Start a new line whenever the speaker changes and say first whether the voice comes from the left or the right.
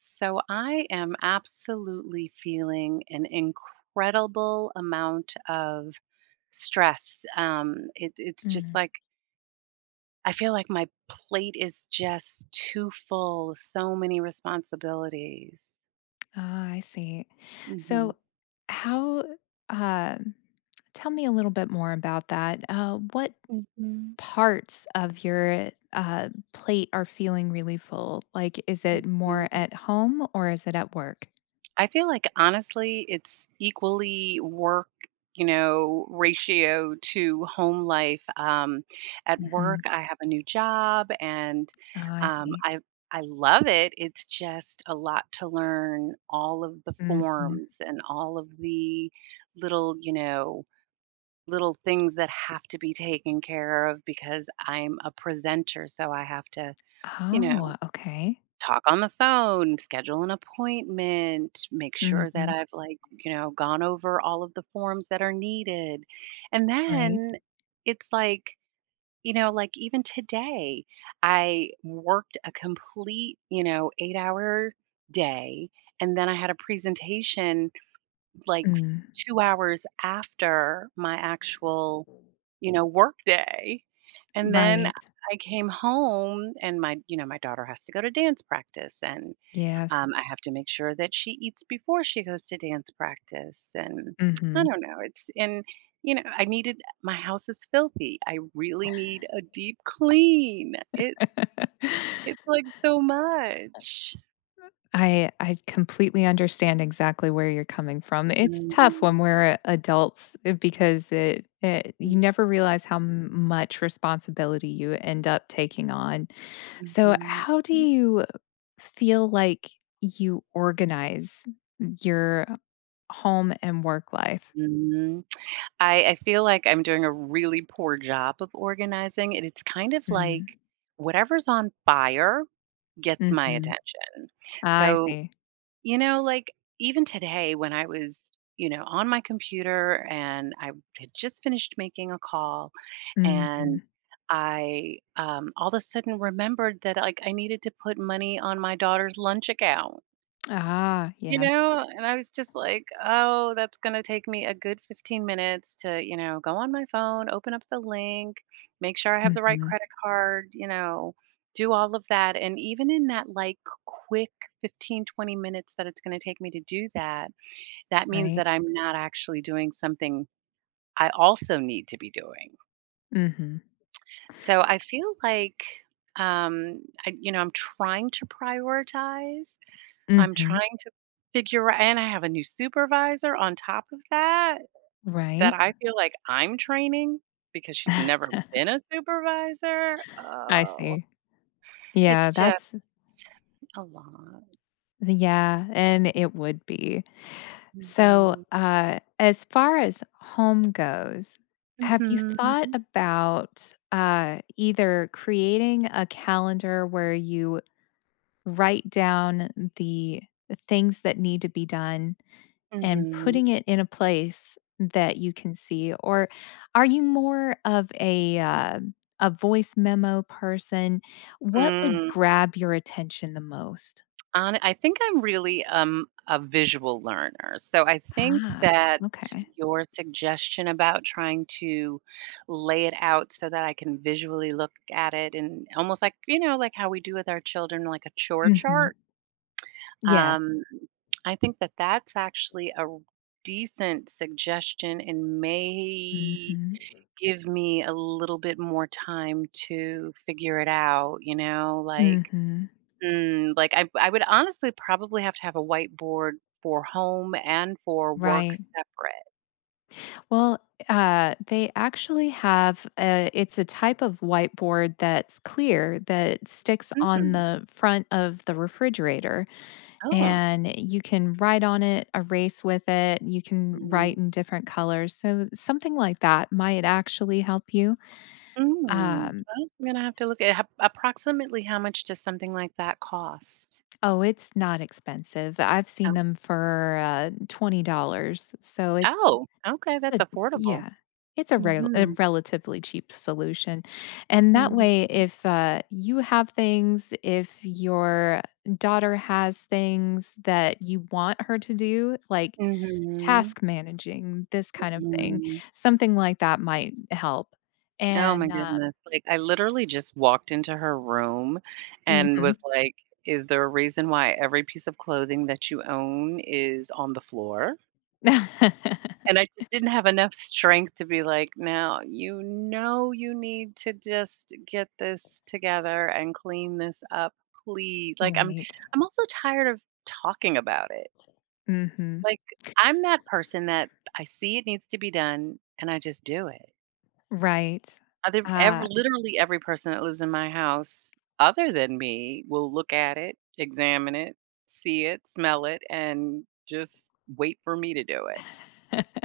right: So I am absolutely feeling an incredible amount of stress. It's just
left: Mm.
right: like I feel like my plate is just too full. So many responsibilities.
left: Ah, I see.
right: Hmm.
left: So, how, uh, tell me a little bit more about that. What parts of your plate are feeling really full? Like, is it more
right: Mhm.
left: at home or is it at work?
right: I feel like honestly, it's equally work, ratio to home life. At work,
left: Mhm.
right: I have a new job, and
left: Ah, I
right: um,
left: see.
right: I I love it. It's just a lot to learn all of the
left: Mhm.
right: forms and all of the little, you know, little things that have to be taken care of because I'm a presenter, so I have to, you know,
left: Oh, okay.
right: talk on the phone, schedule an appointment, make sure that
left: Mhm.
right: I've like, gone over all of the forms that are needed. And
left: Right.
right: then it's like, like even today, I worked a complete, 8-hour day. And then I had a presentation like
left: Mm,
right: 2 hours after my actual, work day. And then
left: right.
right: I came home and my daughter has to go to dance practice and
left: Yes.
right: I have to make sure that she eats before she goes to dance practice. And I
left: Mhm.
right: don't know. It's, and I needed, my house is filthy. I really need a deep clean. It's like so much.
left: I completely understand exactly where you're coming from. It's tough when
right: Mhm.
left: we're adults because it you never realize how much responsibility you end up taking on. So,
right: Mhm.
left: how do you feel like you organize your home and work life?
right: Mhm. I feel like I'm doing a really poor job of organizing. And it's kind of
left: Mm,
right: like whatever's on fire gets my
left: mhm.
right: attention.
left: I
right: So,
left: see.
right: Like even today when I was, on my computer and I had just finished making a call and
left: Mhm.
right: I all of a sudden remembered that like I needed to put money on my daughter's lunch account.
left: Ah, yeah.
right: And I was just like, "Oh, that's gonna take me a good 15 minutes to, go on my phone, open up the link, make sure I have the right
left: Mhm.
right: credit card, do all of that." And even in that, like, quick 15, 20 minutes that it's gonna take me to do that, that means
left: Right.
right: that I'm not actually doing something I also need to be doing.
left: Mhm.
right: So I feel like, I'm trying to prioritize. I'm
left: Mhm.
right: trying to figure out, and I have a new supervisor on top of that, that
left: Right.
right: I feel like I'm training because she's never been a supervisor.
left: I
right: Oh,
left: see. Yeah,
right: it's just
left: that's
right: a lot.
left: yeah, and it would be. So,
right: Mhm.
left: as far as home goes, have you
right: Mhm.
left: thought about, either creating a calendar where you write down the things that need to be done and
right: Mhm.
left: putting it in a place that you can see? Or are you more of a voice memo person? What would
right: Mm.
left: grab your attention the most?
right: Hone I think I'm really, a visual learner, so I think
left: Ah,
right: that
left: okay.
right: your suggestion about trying to lay it out so that I can visually look at it, and almost like like how we do with our children, like a chore
left: Mhm.
right: chart?
left: Yes.
right: Um, I think that that's actually a decent suggestion and may
left: Mhm.
right: give me a little bit more time to figure it out, you know, like
left: Mhm.
right: Mm, like, I would honestly probably have to have a whiteboard for home and for work
left: Right.
right: separate.
left: Well, they actually have a, it's a type of whiteboard that's clear that sticks on
right: Mm,
left: the front of the refrigerator,
right: oh.
left: and you can write on it, erase with it, you can write
right: Mhm.
left: in different colors. So, something like that might actually help you.
right: Mm,
left: Um,
right: well, I'm gonna have to look at ho approximately how much does something like that cost?
left: oh, it's not expensive. I've seen
right: Oh,
left: them for $20. So, it's,
right: oh, okay, that's
left: it's a,
right: affordable.
left: yeah. It's a, a
right: Mhm.
left: relatively cheap solution. And that
right: Mhm.
left: way, if you have things, if your daughter has things that you want her to do, like
right: Mhm.
left: task managing, this kind of thing.
right: Mhm.
left: Something like that might help.
right: Oh my
left: And, uh
right: goodness, like, I literally just walked into her room and
left: mhm.
right: was like, "Is there a reason why every piece of clothing that you own is on the floor?" And I just didn't have enough strength to be like, "Now, you know you need to just get this together and clean this up, please." Like, I'm
left: Right.
right: I'm also tired of talking about it.
left: Mhm.
right: Like, I'm that person that I see it needs to be done, and I just do it.
left: Right.
right: Other ev
left: Uh,
right: literally every person that lives in my house other than me will look at it, examine it, see it, smell it, and just wait for me to do it.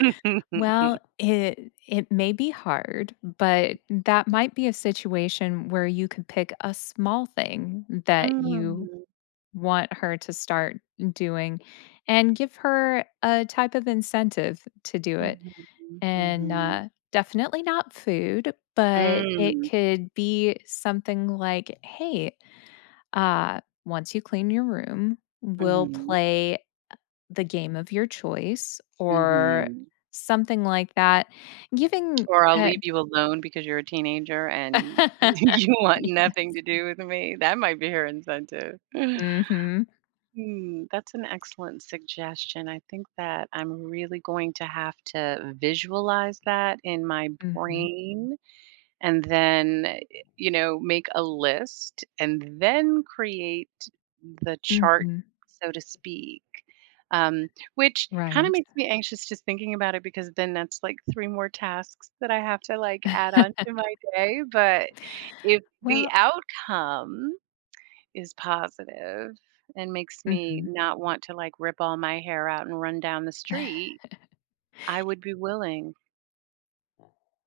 left: well, it may be hard, but that might be a situation where you could pick a small thing that you
right: Mm.
left: want her to start doing and give her a type of incentive to do it.
right: Mhm,
left: And,
right: mhm.
left: definitely not food, but it
right: Mm,
left: could be something like, "Hey, once you clean your room, we'll
right: mhm,
left: play the game of your choice," or
right: mhm.
left: something like that. Giving
right: Or I'll
left: a
right: leave you alone because you're a teenager and you want nothing to do with me. That might be her incentive.
left: Mhm,
right: Hmm, that's an excellent suggestion. I think that I'm really going to have to visualize that in my
left: mhm, mhm,
right: brain, and then make a list and then create the chart, so to speak, um, which kind of
left: right.
right: makes me anxious just thinking about it, because then that's like three more tasks that I have to like add on to my day. But if the
left: Well
right: outcome is positive and makes me
left: mhm.
right: not want to like rip all my hair out and run down the street, I would be willing.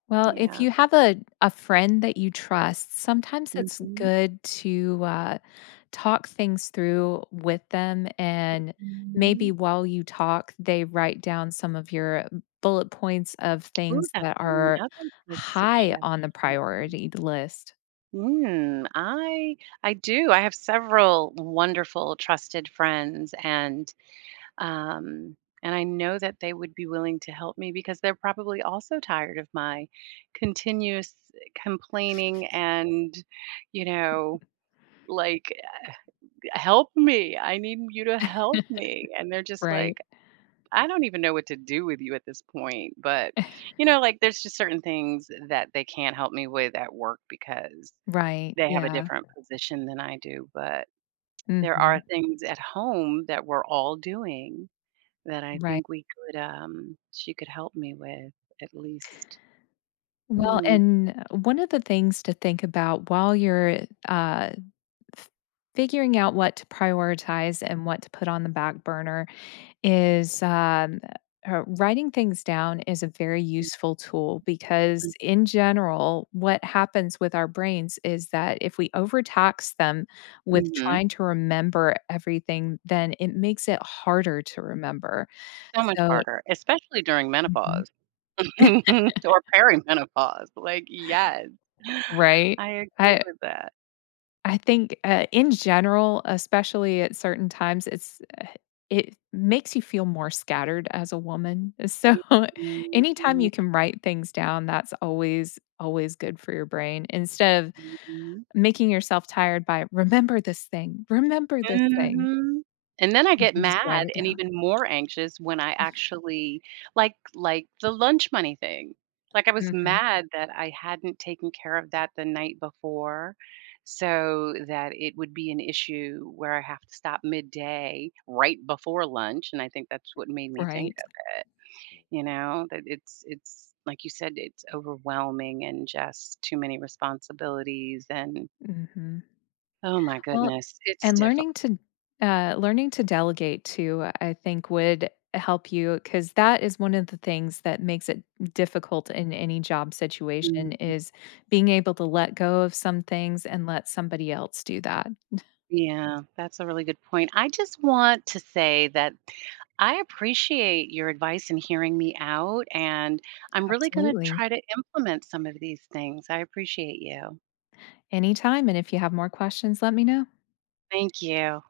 left: Well, if
right: Yeah.
left: you have a friend that you trust, sometimes it's
right: Hmm.
left: good to, talk things through with them and maybe while you talk, they write down some of your bullet points of
right: Ooh,
left: things
right: that's
left: that are
right: another good
left: high on the
right: suggestion.
left: priority list,
right: Mm, I do. I have several wonderful trusted friends, and um and I know that they would be willing to help me because they're probably also tired of my continuous complaining and, you know like, "Help me. I need you to help me." And they're just
left: right?
right: like, "I don't even know what to do with you at this point." But, like, there's just certain things that they can't help me with at work because
left: Right.
right: they have a
left: Yeah.
right: different position than I do. But there are
left: Mhm.
right: things at home that we're all doing that I
left: Right.
right: think she could help me with, at least.
left: Well,
right: Mm-hmm.
left: and one of the things to think about while you're, uh, f figuring out what to prioritize and what to put on the back burner is, writing things down is a very useful tool because, in general, what happens with our brains is that if we overtax them with trying to remember everything, then it makes it harder to remember.
right: So much
left: So,
right: harder, especially during
left: Mhm.
right: menopause or perimenopause. Like, yes,
left: Right?
right: I agree
left: I
right: with that.
left: I think, in general, especially at certain times, it makes you feel more scattered as a woman. So,
right: Mhm,
left: anytime
right: mhm,
left: you can write things down, that's always always good for your brain instead of
right: mhm.
left: making yourself tired by remember this thing, remember this thing.
right: Mhm. And then I
left: You
right: get
left: can just write
right: mad
left: it
right: and
left: down.
right: even more anxious when I actually like the lunch money thing. Like, I was
left: Mhm.
right: mad that I hadn't taken care of that the night before so that it would be an issue where I have to stop midday right before lunch, and I think that's what made me think
left: Right.
right: of it, that it's like you said, it's overwhelming and just too many responsibilities, and
left: Mhm.
right: oh my
left: Well,
right: goodness, it's
left: and
right: difficult.
left: learning to learning to delegate too, I think would help you because that is one of the things that makes it difficult in any job situation is being able to let go of some things and let somebody else do that.
right: Yeah, that's a really good point. I just want to say that I appreciate your advice and hearing me out, and I'm really going to
left: Absolutely.
right: try to implement some of these things. I appreciate you.
left: Anytime. And if you have more questions, let me know.
right: Thank you.